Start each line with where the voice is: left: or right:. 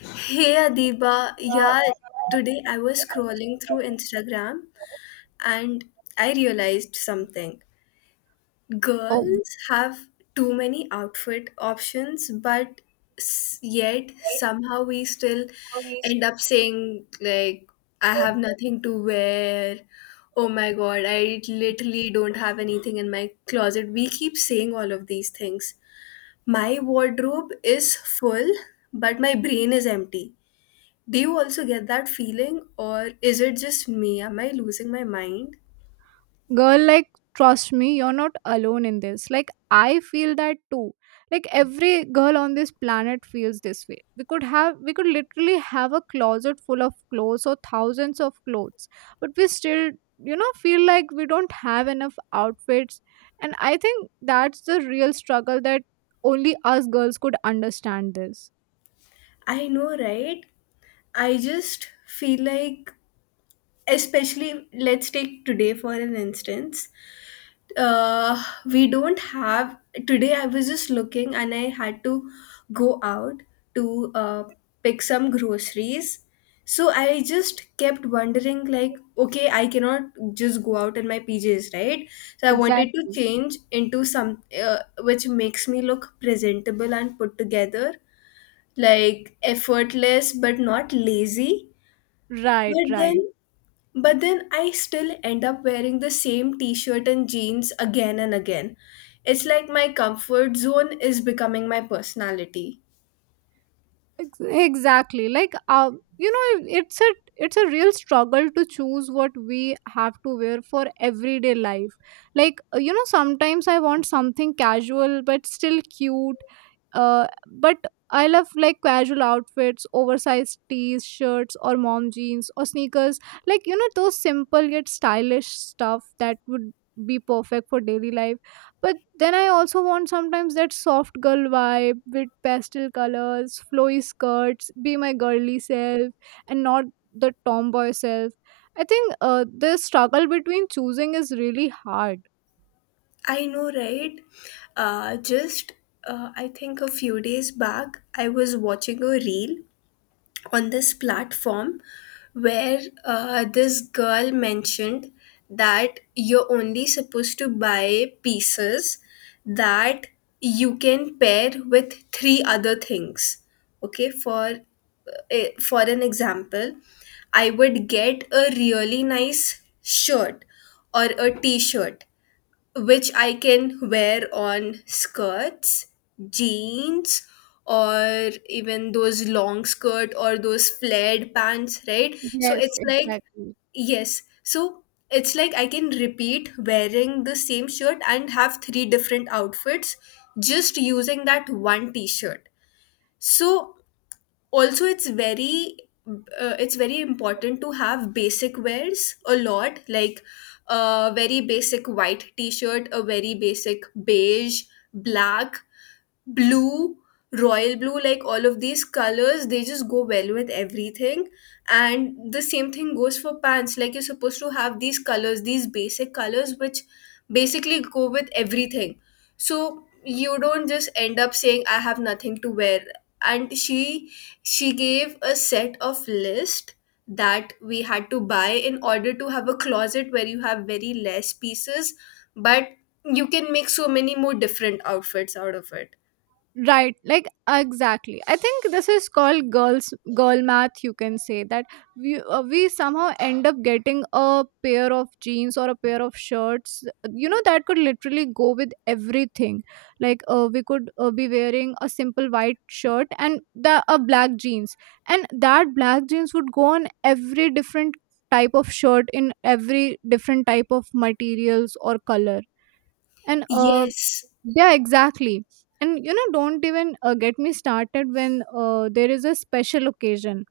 left: Hey Adiba, yeah, today I was scrolling through Instagram and I realized something. Girls have too many outfit options, but yet somehow we still end up saying, like, I have nothing to wear. Oh my god, I literally don't have anything in my closet. We keep saying all of these things. My wardrobe is full, but my brain is empty. Do you also get that feeling, or is it just me? Am I losing my mind?
right: Girl, like, trust me, you're not alone in this. Like, I feel that too. Like, every girl on this planet feels this way. We could literally have a closet full of clothes or thousands of clothes, but we still, feel like we don't have enough outfits. And I think that's the real struggle that only us girls could understand this.
left: I know, right? I just feel like, especially, let's take today for an instance. We don't have. Today I was just looking and I had to go out to pick some groceries. So I just kept wondering, like, okay, I cannot just go out in my PJs, right? So I wanted to
right: Exactly.
left: change into some, which makes me look presentable and put together, like effortless but not lazy.
right: Right,
left: but then
right: right.
left: but then I still end up wearing the same t shirt and jeans again and again. It's like my comfort zone is becoming my personality.
right: Exactly like, you know, it's a real struggle to choose what we have to wear for everyday life. Like, you know, sometimes I want something casual but still cute, but I love like casual outfits, oversized tees, shirts, or mom jeans or sneakers. Like, you know, those simple yet stylish stuff that would be perfect for daily life. But then I also want sometimes that soft girl vibe with pastel colors, flowy skirts, be my girly self, and not the tomboy self. I think the struggle between choosing is really hard.
left: I know, right? Just, I think a few days back, I was watching a reel on this platform where this girl mentioned that you're only supposed to buy pieces that you can pair with three other things. Okay, for an example, I would get a really nice shirt or a t-shirt which I can wear on skirts, jeans, or even those long skirt or those flared pants, right? So
right: Yes,
left: it's like,
right: exactly.
left: yes. So it's like I can repeat wearing the same shirt and have three different outfits just using that one t shirt. So also it's very, important to have basic wears a lot, like a very basic white t-shirt, a very basic beige, black, blue, royal blue, like all of these colors, they just go well with everything. And the same thing goes for pants. Like you're supposed to have these colors, these basic colors, which basically go with everything. So you don't just end up saying, I have nothing to wear. And she gave a set of list that we had to buy in order to have a closet where you have very less pieces, but you can make so many more different outfits out of it.
right: Right, like, exactly. I think this is called girls girl math. You can say that we somehow end up getting a pair of jeans or a pair of shirts. You know, that could literally go with everything. Like, we could be wearing a simple white shirt and the a black jeans, and that black jeans would go on every different type of shirt in every different type of materials or color. And
left: Yes.
right: yeah, exactly. And you know, don't even get me started when there is a special occasion.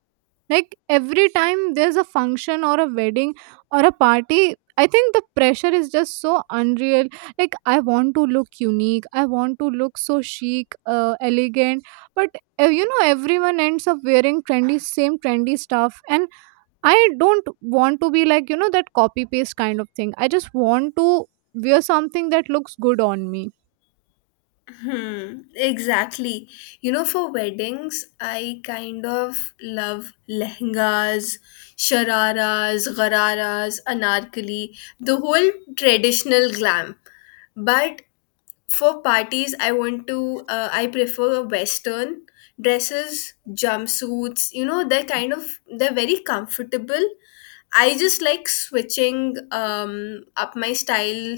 right: Like every time there's a function or a wedding or a party, I think the pressure is just so unreal. Like, I want to look unique, I want to look so chic, elegant, but you know, everyone ends up wearing trendy, same trendy stuff, and I don't want to be like, you know, that copy paste kind of thing. I just want to wear something that looks good on me.
left: Hmm, exactly. You know, for weddings, I kind of love lehengas, shararas, gararas, anarkali, the whole traditional glam. But for parties, I prefer Western dresses, jumpsuits. You know, they're kind of, they're very comfortable. I just like switching up my style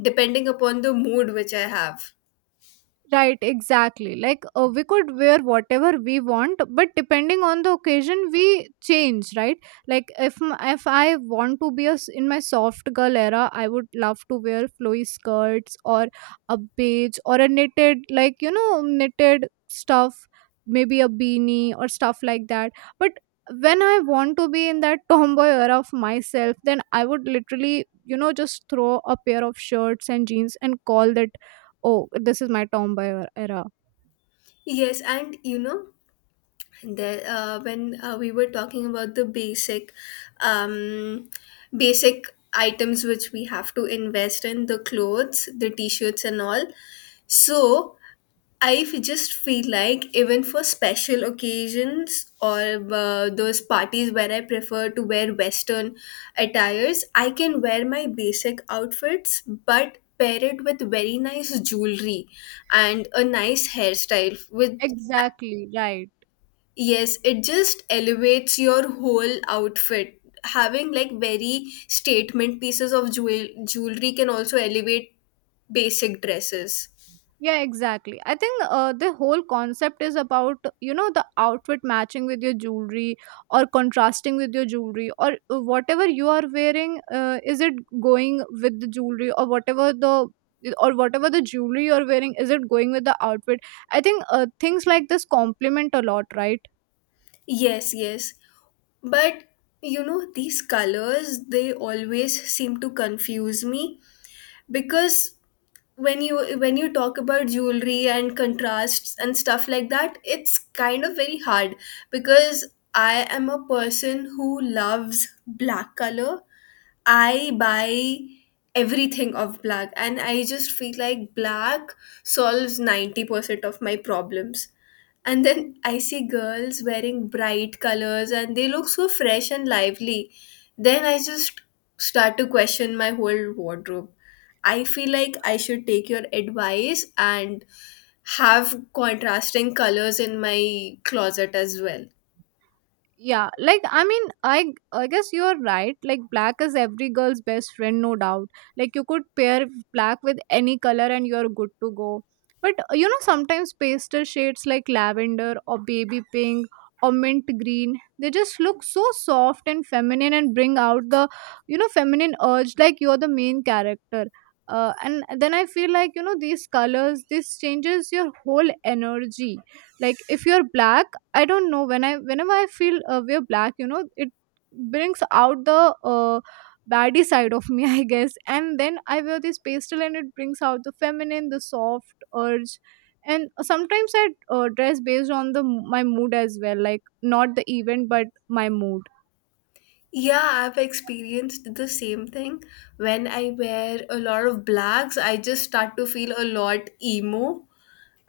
left: depending upon the mood which I have.
right: Right, exactly. Like, we could wear whatever we want, but depending on the occasion, we change, right? Like, if I want to be a s in my soft girl era, I would love to wear flowy skirts or a beige or a knitted, like you know, knitted stuff, maybe a beanie or stuff like that. But when I want to be in that tomboy era of myself, then I would literally, you know, just throw a pair of shirts and jeans and call that, oh, this is my tomboy era.
left: Yes, and you know, there when we were talking about the um, basic items which we have to invest in, the clothes, the t-shirts, and all. So just feel like even for special occasions or those parties where I prefer to wear Western attires, I can wear my basic outfits, but pair it with very nice jewelry and a nice hairstyle with.
right: Exactly, right.
left: Yes, it just elevates your whole outfit. Having like very statement pieces of jewelry can also elevate basic dresses.
right: Yeah, exactly. I think the whole concept is about, you know, the outfit matching with your jewelry or contrasting with your jewelry, or whatever you are wearing, is it going with the jewelry, or whatever the jewelry you're wearing, is it going with the outfit? I think things like this complement a lot, right?
left: Yes, yes. But you know, these colors they always seem to confuse me, because when you talk about jewelry and contrasts and stuff like that, it's kind of very hard, because I am a person who loves black color. I buy everything of black and I just feel like black solves 90% of my problems. And then I see girls wearing bright colors and they look so fresh and lively. Then I just start to question my whole wardrobe. I feel like I should take your advice and have contrasting colors in my closet as well.
right: Yeah, like, I mean I guess you're right. Like, black is every girl's best friend, no doubt. Like, you could pair black with any color and you're good to go. But you know, sometimes pastel shades like lavender or baby pink or mint green, they just look so soft and feminine and bring out the, you know, feminine urge, like you're the main character. And then I feel like, you know, these colors, this changes your whole energy. Like, if you're black, I don't know, whenever I feel we're black, you know, it brings out the baddie side of me, I guess. And then I wear this pastel, and it brings out the feminine, the soft urge. And sometimes I dress based on the my mood as well, like not the event but my mood.
left: Yeah, I've experienced the same thing. When I wear a lot of blacks, I just start to feel a lot emo.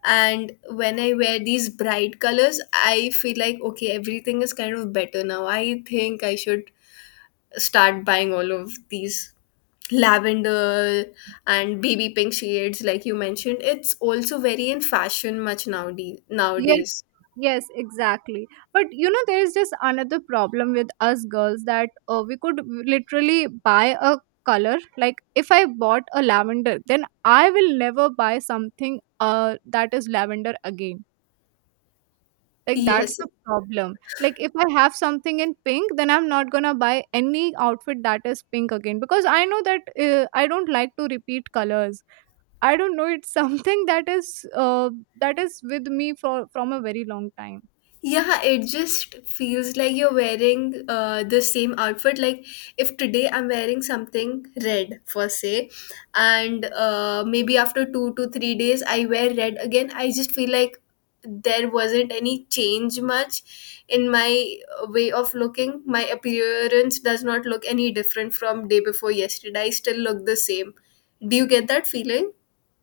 left: And when I wear these bright colors, I feel like, okay, everything is kind of better now. I think I should start buying all of these lavender and baby pink shades, like you mentioned. It's also very in fashion much nowadays.
right: Yeah.
left: nowadays.
right: Yes, exactly. But you know, there is just another problem with us girls, that we could literally buy a color. Like, if I bought a lavender, then I will never buy something that is lavender again. Like, that's
left: Yes.
right: the problem. Like, if I have something in pink, then I'm not gonna buy any outfit that is pink again, because I know that I don't like to repeat colors. I don't know, it's something that is with me for from a very long time.
left: Yeah, it just feels like you're wearing the same outfit. Like, if today I'm wearing something red, for say, and maybe after 2 to 3 days I wear red again, I just feel like there wasn't any change much in my way of looking. My appearance does not look any different from day before yesterday. I still look the same. Do you get that feeling?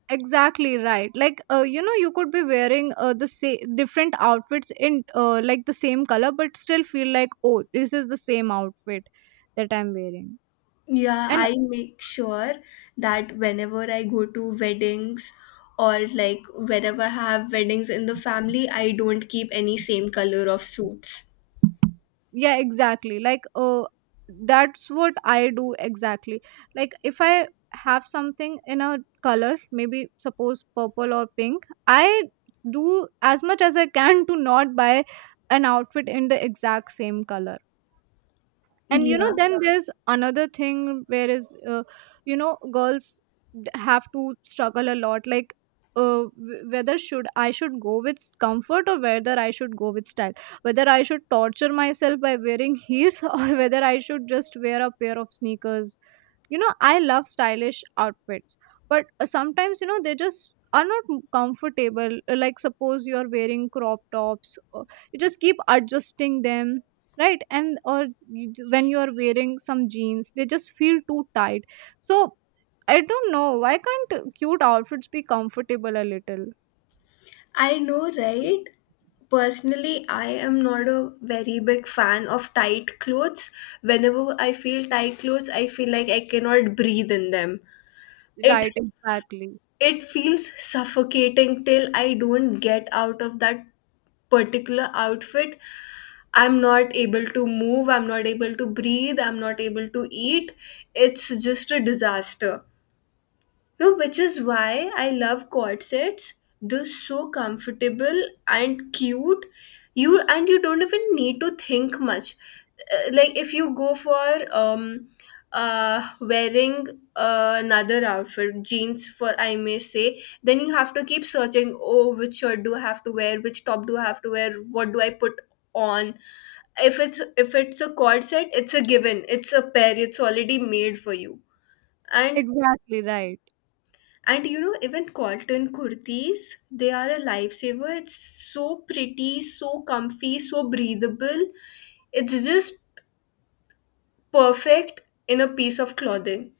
right: Exactly, right. Like, you know, you could be wearing the different outfits in like the same color, but still feel like, oh, this is the same outfit that I'm wearing.
left: Yeah,
right: And
left: I make sure that whenever I go to weddings or like whenever I have weddings in the family, I don't keep any same color of suits.
right: yeah, exactly. Like, that's what I do, exactly. Like, if I have something in a color, maybe suppose purple or pink, I do as much as I can to not buy an outfit in the exact same color. And you know
left: Yeah,
right: then, yeah, there's another thing where is, you know, girls have to struggle a lot. Like, whether should go with comfort or whether I should go with style, whether I should torture myself by wearing heels or whether I should just wear a pair of sneakers. You know, I love stylish outfits, but sometimes, you know, they just are not comfortable. Like, suppose you are wearing crop tops, you just keep adjusting them, right? And or when you are wearing some jeans, they just feel too tight. So I don't know, why can't cute outfits be comfortable a little?
left: I know, right? Personally, I am not a very big fan of tight clothes. Whenever I feel tight clothes, I feel like I cannot breathe in them. It
right: Right, exactly.
left: it feels suffocating till I don't get out of that particular outfit. I'm not able to move, I'm not able to breathe, I'm not able to eat. It's just a disaster. No, which is why I love corsets. They're so comfortable and cute. You and you don't even need to think much. Like if you go for wearing another outfit, jeans for I may say, then you have to keep searching, oh which shirt do I have to wear, which top do I have to wear, what do I put on. If it's a corset, it's a given. It's a pair, it's already made for you. and
right: Exactly, right.
left: and you know, even cotton kurtis, they are a lifesaver. It's so pretty, so comfy, so breathable. It's just perfect in a piece of clothing.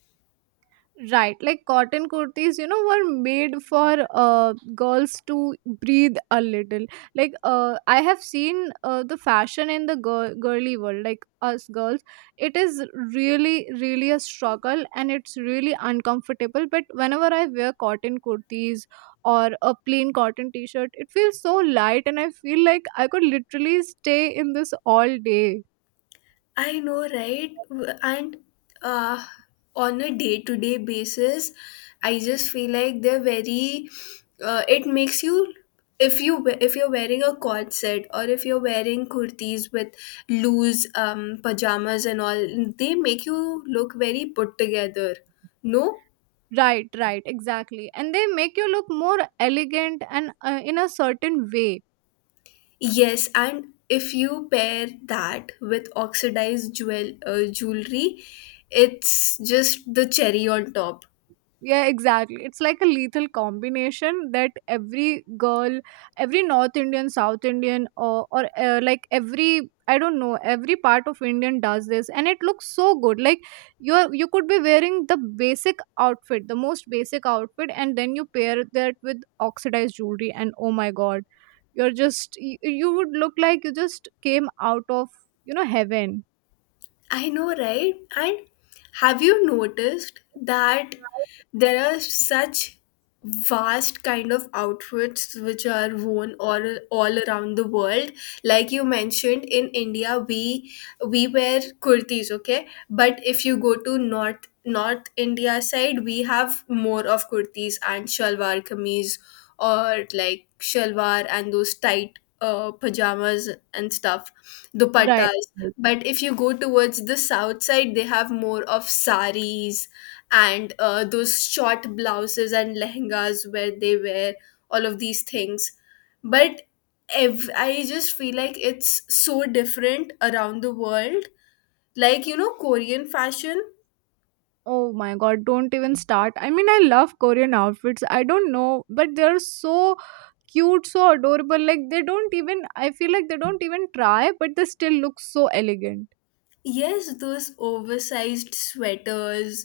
right: Right, like cotton kurtis, you know, were made for girls to breathe a little. Like, I have seen the fashion in the girly world, like us girls, it is really, really a struggle and it's really uncomfortable. But whenever I wear cotton kurtis or a plain cotton t shirt, it feels so light and I feel like I could literally stay in this all day.
left: I know, right? And uh, on a day to day basis, I just feel like they're very. It makes you if you're wearing a cord set or if you're wearing kurtis with loose pajamas and all, they make you look very put together. No,
right: Right, right, exactly. And they make you look more elegant and in a certain way.
left: yes, and if you pair that with oxidized jewelry, it's just the cherry on top.
right: Yeah, exactly. It's like a lethal combination that every girl, every North Indian, South Indian, or like every, I don't know, every part of Indian does this, and it looks so good. Like, you could be wearing the basic outfit, the most basic outfit, and then you pair that with oxidized jewelry, and oh my god, you're just you, you would look like you just came out of, you know, heaven.
left: I know, right? And have you noticed that there are such vast kind of outfits which are worn all around the world, like you mentioned, in India, we wear kurtis, okay, but if you go to north India side, we have more of kurtis and shalwar kameez, or like shalwar and those tight pajamas and stuff,
right: Right.
left: dupattas. But if you go towards the south side, they have more of saris and those short blouses and lehengas where they wear all of these things. But I just feel like it's so different around the world. Like, you know, Korean fashion.
right: Oh my god, don't even start. I mean, I love Korean outfits. I don't know, but they're so cute, so adorable. Like, they don't even, I feel like they don't even try, but they still look so elegant.
left: Yes, those oversized sweaters,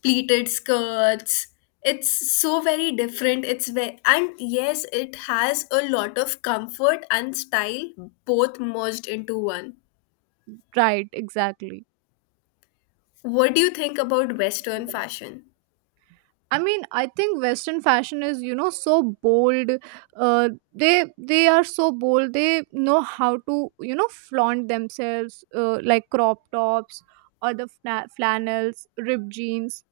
left: pleated skirts. It's so very different. It's very, and yes, it has a lot of comfort and style both merged into one.
right: Right, exactly.
left: What do you think about Western fashion?
right: I mean, I think Western fashion is, you know, so bold. They are so bold. They know how to, you know, flaunt themselves, like crop tops or the flannels, ripped jeans.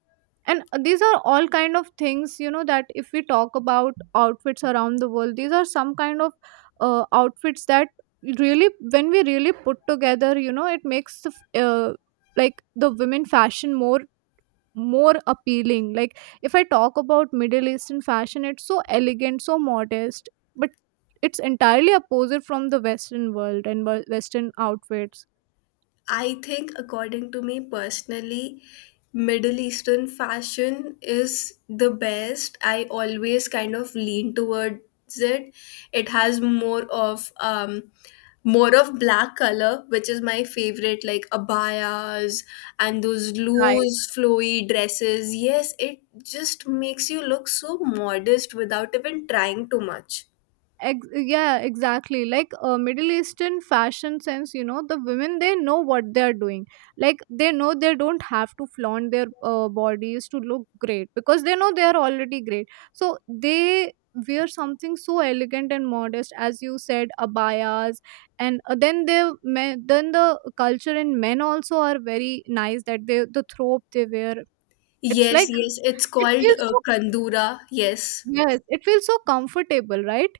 right: And these are all kind of things, you know, that if we talk about outfits around the world, these are some kind of outfits that really, when we really put together, you know, it makes the like the women fashion more, more appealing. Like, if I talk about middle eastern fashion, it's so elegant, so modest, but it's entirely opposite from the western world and western outfits.
left: I think, according to me personally, Middle Eastern fashion is the best. I always kind of lean towards it. It has more of black color, which is my favorite, like abayas and those
right: Right.
left: loose, flowy dresses. Yes, it just makes you look so modest without even trying too much.
right: Yeah, exactly. Like, middle eastern fashion sense, you know, the women, they know what they are doing. Like, they know they don't have to flaunt their bodies to look great, because they know they are already great. So they wear something so elegant and modest, as you said, abayas. And then then the culture in men also are very nice, that they, the robe they wear, it's like
left: Yes, yes, it's
right: it
left: called
right: feels so,
left: kandura. Yes.
right: yes, it feels so comfortable, right?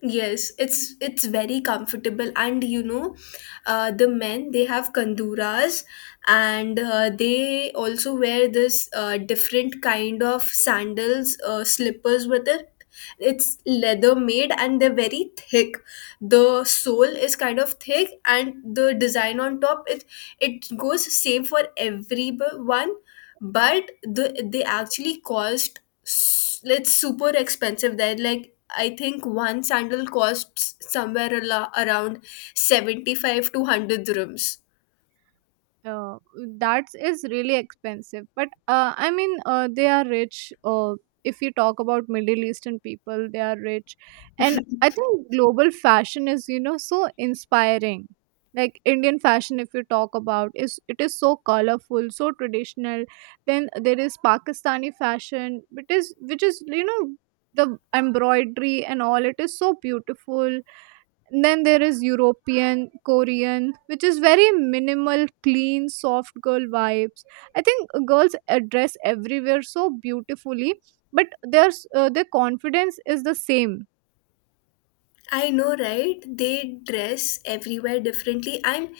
left: Yes, it's very comfortable, and you know, the men they have kanduras, and they also wear this different kind of sandals, slippers with it. It's leather made, and they're very thick. The sole is kind of thick, and the design on top, it goes same for everyone, but they actually cost it's super expensive. They're like, I think one sandal costs somewhere around 75 to 100 dirhams.
right: uh, that is really expensive, but I mean, they are rich. If you talk about middle eastern people, they are rich. And I think global fashion is, you know, so inspiring. Like, Indian fashion, if you talk about, is it is so colorful, so traditional. Then there is Pakistani fashion, which is you know, the embroidery and all, it is so beautiful. Then there is European, Korean, which is very minimal, clean, soft girl vibes. I think girls dress everywhere so beautifully, but their their confidence is the same.
left: I know, right? They dress everywhere differently. I'm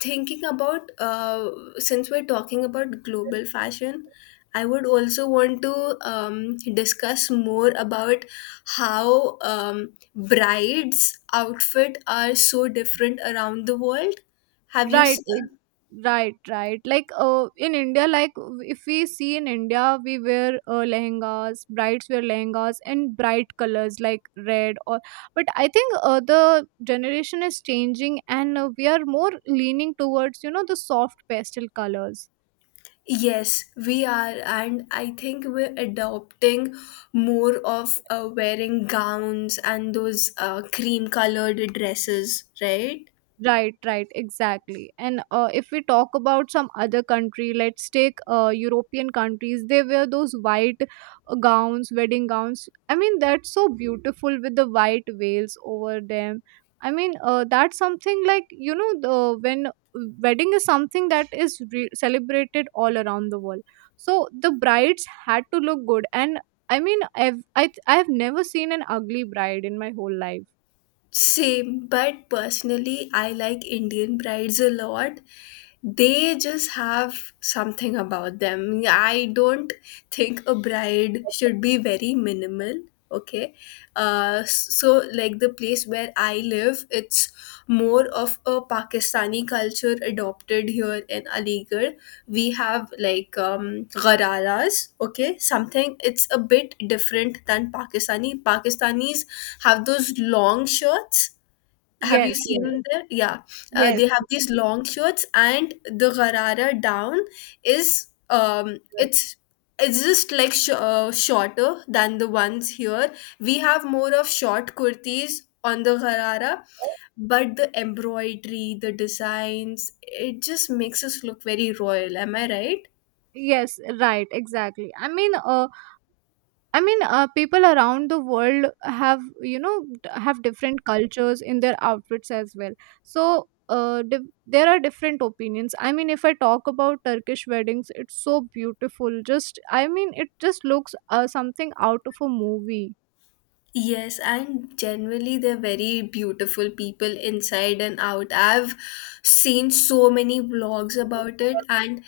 left: thinking about, since we're talking about global fashion, I would also want to discuss more about how brides' outfit are so different around the world. Have you
right: Right, it- right, right. Like, in India, like, if we see in India, we wear lehengas, brides wear lehengas in bright colors like red or. But I think the generation is changing, and we are more leaning towards, you know, the soft pastel colors.
left: Yes, we are, and I think we're adopting more of wearing gowns and those cream colored dresses, right?
right: Right, right, exactly. And if we talk about some other country, let's take European countries. They wear those white gowns, wedding gowns. I mean, that's so beautiful with the white veils over them. I mean, that's something like you know, the when wedding is something that is celebrated all around the world. So the brides had to look good, and I've never seen an ugly bride in my whole life.
left: Same, but personally, I like Indian brides a lot. They just have something about them. I don't think a bride should be very minimal. Okay, so like the place where I live, it's more of a Pakistani culture adopted here in Aligarh. We have like ghararas. Okay, something. It's a bit different than Pakistani. Pakistanis have those long shirts. Have you
right: Yes, yes,
left: seen them? Yeah,
right: yes.
left: they have these long shirts, and the Garara down is it's just like shorter than the ones here. We have more of short kurtis on the Garara, but the embroidery, the designs, it just makes us look very royal. Am I right?
right: Yes, right, exactly. People around the world have, have different cultures in their outfits as well. so uh, di- there are different opinions. I mean, if I talk about Turkish weddings, it's so beautiful. Just I mean, it just looks something out of a movie.
left: Yes, and generally they're very beautiful people inside and out. I've seen so many vlogs about it. And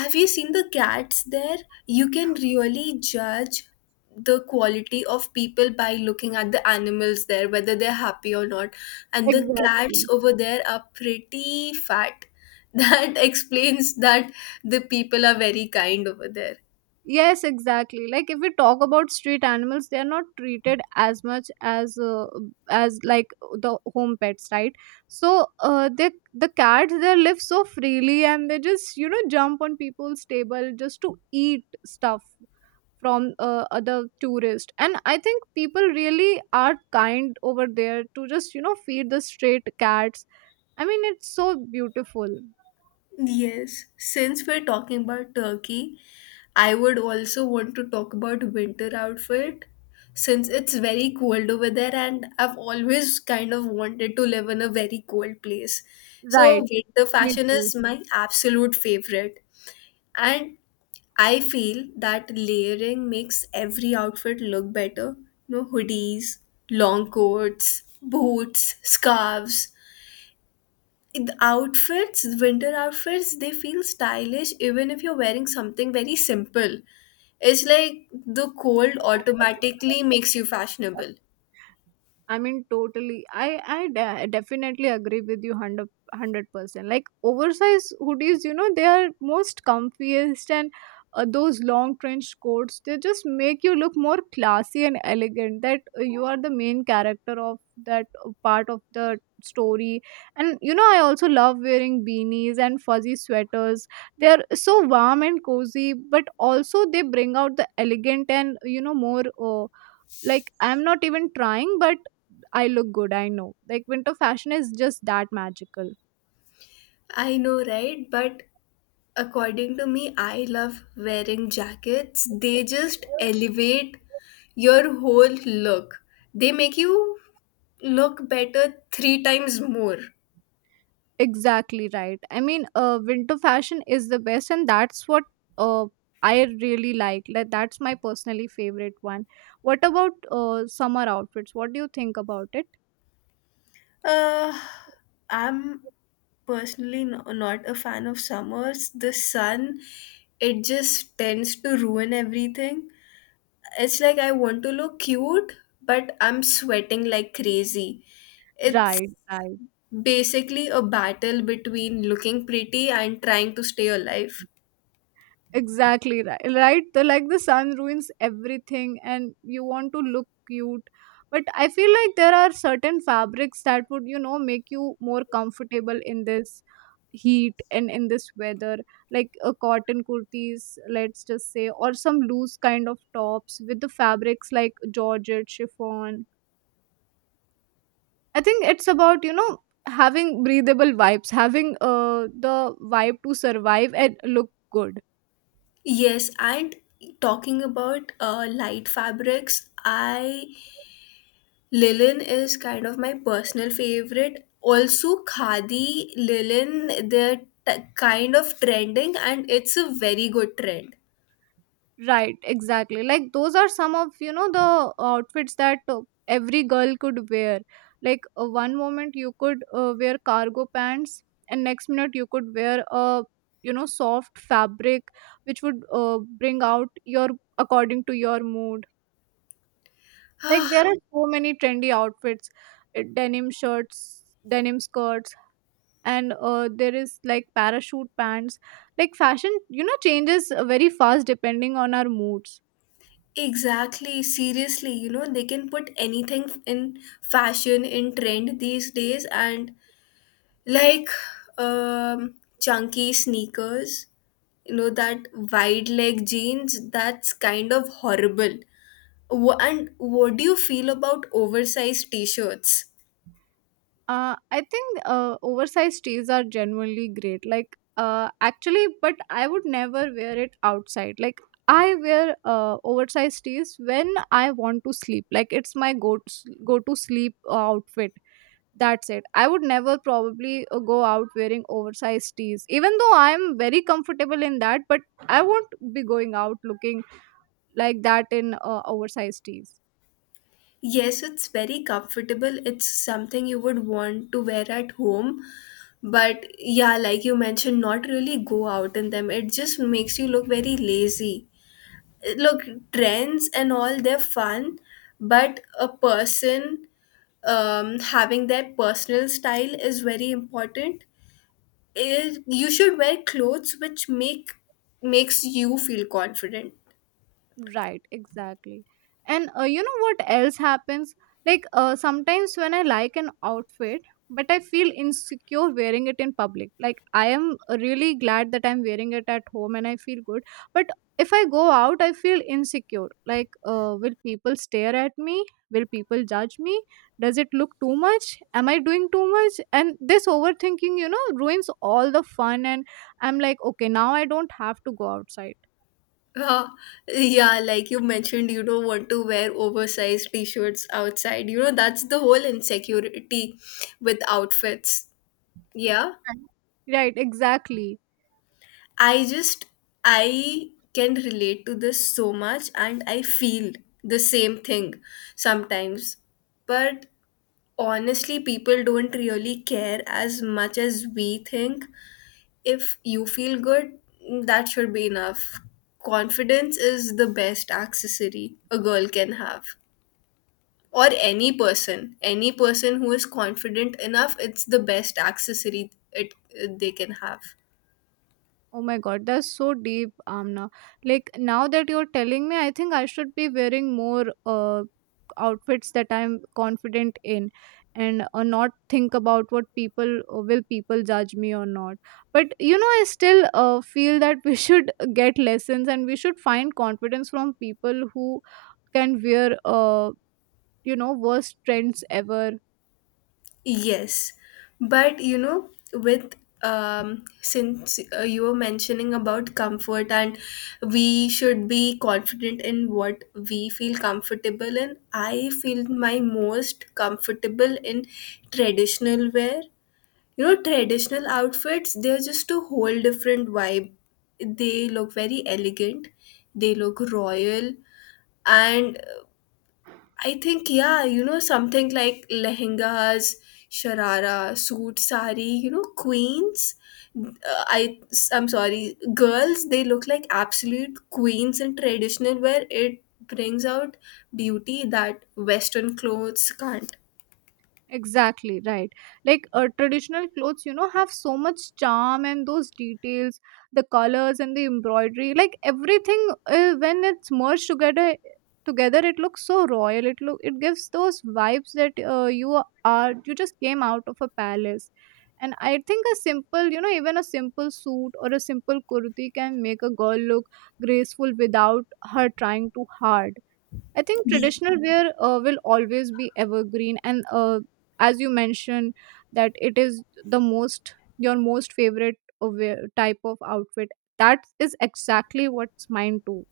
left: have you seen the cats there? You can really judge the quality of people by looking at the animals there, whether they're happy or not. And the cats
right: Exactly.
left: over there are pretty fat. That explains that the people are very kind over there.
right: Yes, exactly. Like if we talk about street animals, they are not treated as much as as like the home pets, right? The cats, they live so freely, and they just, you know, jump on people's table just to eat stuff from, other tourists. And I think people really are kind over there, to just, you know, feed the street cats. I mean, it's so beautiful,
left: Yes, since we're talking about Turkey, I would also want to talk about winter outfit since it's very cold over there and I've always kind of wanted to live in a very cold place. So
right: right?
left: winter fashion is my absolute favorite. And I feel that layering makes every outfit look better. You know, hoodies, long coats, boots, scarves, the outfits, winter outfits, they feel stylish even if you're wearing something very simple. It's like the cold automatically makes you fashionable.
right: I mean, totally. Definitely agree with you, hundred percent. Like oversized hoodies, you know, they are most comfiest, and those long trench coats. They just make you look more classy and elegant. That you are the main character of that part of the story. And you know, I also love wearing beanies and fuzzy sweaters. They are so warm and cozy, but also they bring out the elegant and, you know more. Like, I'm not even trying, but I look good, I know. Like winter fashion is just that magical.
left: I know, right? But according to me, I love wearing jackets. They just elevate your whole look. They make you look better three times more.
right: Exactly, right. Winter fashion is the best, and that's what uh, I really like. Like that's my personally favorite one. What about summer outfits? What do you think about it?
left: Uh, I'm personally, no, not a fan of summers. The sun, it just tends to ruin everything. It's like I want to look cute, but I'm sweating like crazy. It's
right: Right, right,
left: basically a battle between looking pretty and trying to stay alive.
right: exactly. Right, right? Like, the sun ruins everything and you want to look cute, but I feel like there are certain fabrics that would, you know, make you more comfortable in this heat and in this weather. Like a cotton kurtis, let's just say, or some loose kind of tops with the fabrics like georgette, chiffon. I think it's about, you know, having breathable vibes, having the vibe to survive and look good.
left: Yes, and talking about light fabrics, I, linen is kind of my personal favorite. Also, khadi, linen, they're kind of trending and it's a very good trend.
right: Right, exactly. Like those are some of, you know, the outfits that every girl could wear. Like one moment you could wear cargo pants, and next minute you could wear a, you know, soft fabric, which would, bring out your, according to your mood. Like
left: Ah,
right: there are so many trendy outfits, denim shirts, denim skirts, and there is like parachute pants. Like fashion, you know, changes very fast depending on our moods.
left: exactly. Seriously, you know, they can put anything in fashion, in trend these days, and like, um, chunky sneakers, you know, that wide leg jeans, that's kind of horrible. And what do you feel about oversized t shirts?
right: I think oversized tees are genuinely great. Like, but I would never wear it outside. Like, I wear oversized tees when I want to sleep. Like, it's my go to sleep outfit. That's it. I would never probably go out wearing oversized tees, even though I'm very comfortable in that. But I won't be going out looking like that in oversized tees.
left: Yes, it's very comfortable. It's something you would want to wear at home. But yeah, like you mentioned, not really go out in them. It just makes you look very lazy. Look, trends and all, they're fun, but a person, having their personal style is very important. It, you should wear clothes which makes you feel confident.
right: Right, exactly. And you know what else happens? Like sometimes when I like an outfit, but I feel insecure wearing it in public. Like, I am really glad that I'm wearing it at home and I feel good. But if I go out, I feel insecure. Like, will people stare at me? Will people judge me? Does it look too much? Am I doing too much? And this overthinking, you know, ruins all the fun. And I'm like, okay, now I don't have to go outside.
left: Uh, yeah, like you mentioned, you don't want to wear oversized t shirts outside. You know, that's the whole insecurity with outfits. Yeah.
right: Right, exactly.
left: I just, I can relate to this so much and I feel the same thing sometimes. But honestly, people don't really care as much as we think. If you feel good, that should be enough. Confidence is the best accessory a girl can have. Or any person, any person who is confident enough, it's the best accessory it they can have.
right: Oh my god, that's so deep, Amna. Like now that you're telling me, I think I should be wearing more outfits that I'm confident in, and not think about what people, will people judge me or not. But you know, I still feel that we should get lessons, and we should find confidence from people who can wear, you know, worst trends ever.
left: Yes, but you know, with since you were mentioning about comfort and we should be confident in what we feel comfortable in, I feel my most comfortable in traditional wear. You know, traditional outfits, they're just a whole different vibe. They look very elegant, they look royal. And I think, yeah, you know, something like lehengas, sharara, suit, sari, you know, queens I I'm sorry, girls, they look like absolute queens in traditional wear. It brings out beauty that western clothes can't.
right: Exactly, right. Like traditional clothes, you know, have so much charm, and those details, the colors and the embroidery, like everything when it's merged together it looks so royal. It gives those vibes that you just came out of a palace. And I think a simple, you know, even a simple suit or a simple kurti can make a girl look graceful without her trying too hard. I think traditional wear will always be evergreen, and as you mentioned, that it is the most, your most favorite type of outfit. That is exactly what's mine too.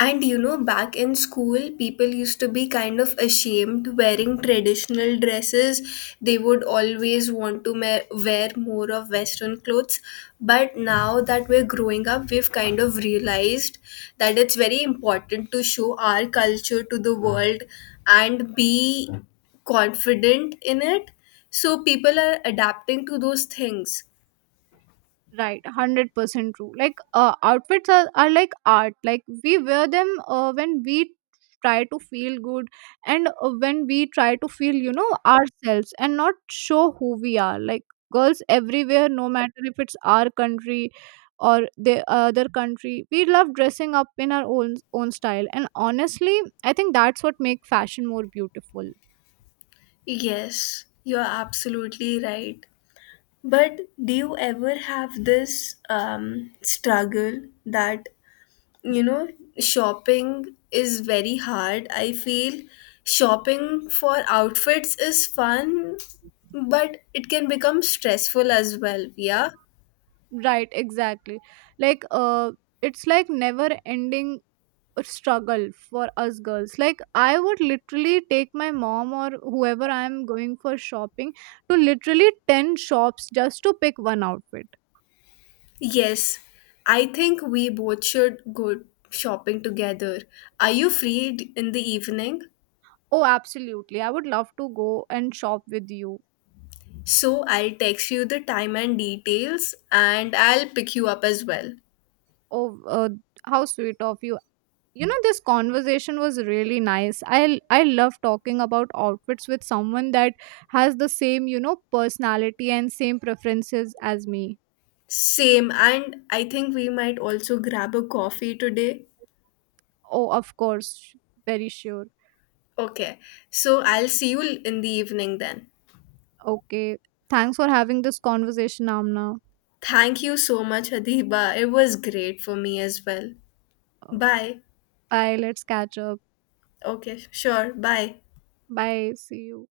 left: And you know, back in school, people used to be kind of ashamed wearing traditional dresses. They would always want to wear more of Western clothes. But now that we're growing up, we've kind of realized that it's very important to show our culture to the world and be confident in it. So people are adapting to those things.
right: Right, 100% true. Like, outfits are like art. Like, we wear them when we try to feel good, and when we try to feel, you know, ourselves and not show who we are. Like, girls everywhere, no matter if it's our country or the other country, we love dressing up in our own, own style. And honestly, I think that's what makes fashion more beautiful.
left: Yes, you're absolutely right. But do you ever have this struggle that, you know, shopping is very hard? I feel shopping for outfits is fun, but it can become stressful as well. Yeah.
right: Right, exactly. Like, it's like never ending struggle for us girls. Like I would literally take my mom or whoever I am going for shopping to literally 10 shops just to pick one outfit.
left: Yes. I think we both should go shopping together. Are you free in the evening?
right: Oh, absolutely, I would love to go and shop with you.
left: So I'll text you the time and details and I'll pick you up as well.
right: Oh, how sweet of you. You know, this conversation was really nice. I love talking about outfits with someone that has the same, you know, personality and same preferences as me.
left: Same, and I think we might also grab a coffee today.
right: Oh, of course, very sure.
left: Okay, so I'll see you in the evening then.
right: Okay. Thanks for having this conversation, Amna.
left: Thank you so much, Adiba. It was great for me as well.
right: Uh,
left: Bye.
right: Bye. Let's catch up.
left: Okay, sure. Bye.
right: Bye. See you.